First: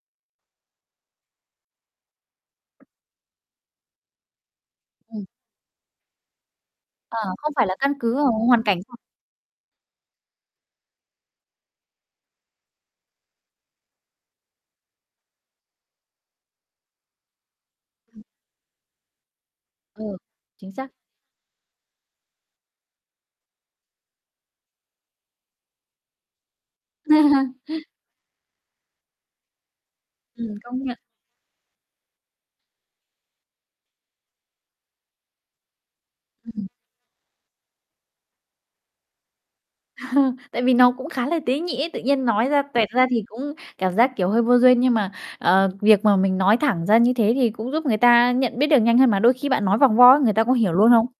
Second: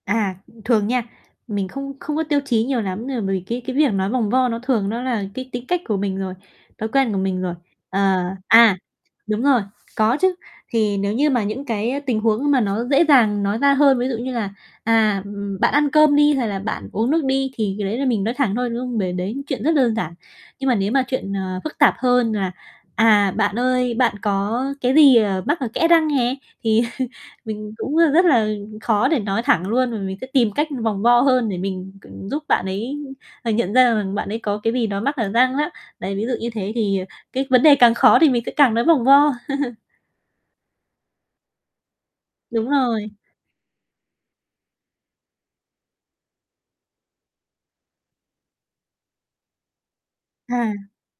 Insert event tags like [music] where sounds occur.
À, thường nha, mình không không có tiêu chí nhiều lắm, ờ, vì cái cái việc nói vòng vo nó thường nó là Ừm. cái tính cách của mình rồi, thói quen của Ờ, mình không rồi. phải là căn cứ Ờ, vào hoàn à, cảnh [unintelligible] đúng rồi, có chứ. Thì nếu như mà những cái tình huống mà nó dễ dàng nói ra hơn, ví dụ như là, à, ừm, bạn ăn cơm đi, hay là bạn uống nước đi, thì cái đấy là Ừm. mình nói thẳng thôi, đúng không? Bởi đấy chuyện rất đơn Ờ, giản. Nhưng chính mà xác. nếu mà chuyện, ờ, phức tạp hơn là, à, bạn ơi, bạn có cái gì, ờ, mắc ở kẽ răng nè thì [chuckles] [chuckles] mình cũng rất rất là khó để nói thẳng luôn. Và mình sẽ tìm Ừm, cách công nhận. vòng vo hơn để mình c giúp bạn ấy nhận ra rằng bạn ấy có cái gì đó mắc ở răng á. Đấy, ví dụ như Ưm, ừm. thế, thì, à, cái vấn đề càng khó thì mình sẽ càng nói vòng vo. [chuckles] [chuckles] Tại vì nó cũng khá là tế nhị ấy. Tự nhiên nói ra Đúng toẹt ra rồi. thì cũng cảm giác, kiểu, hơi vô duyên. Nhưng mà, ờ, việc mà mình nói thẳng ra như thế thì cũng giúp người ta nhận biết được nhanh hơn mà, đôi khi bạn nói vòng vo á, người ta có hiểu luôn À. hông?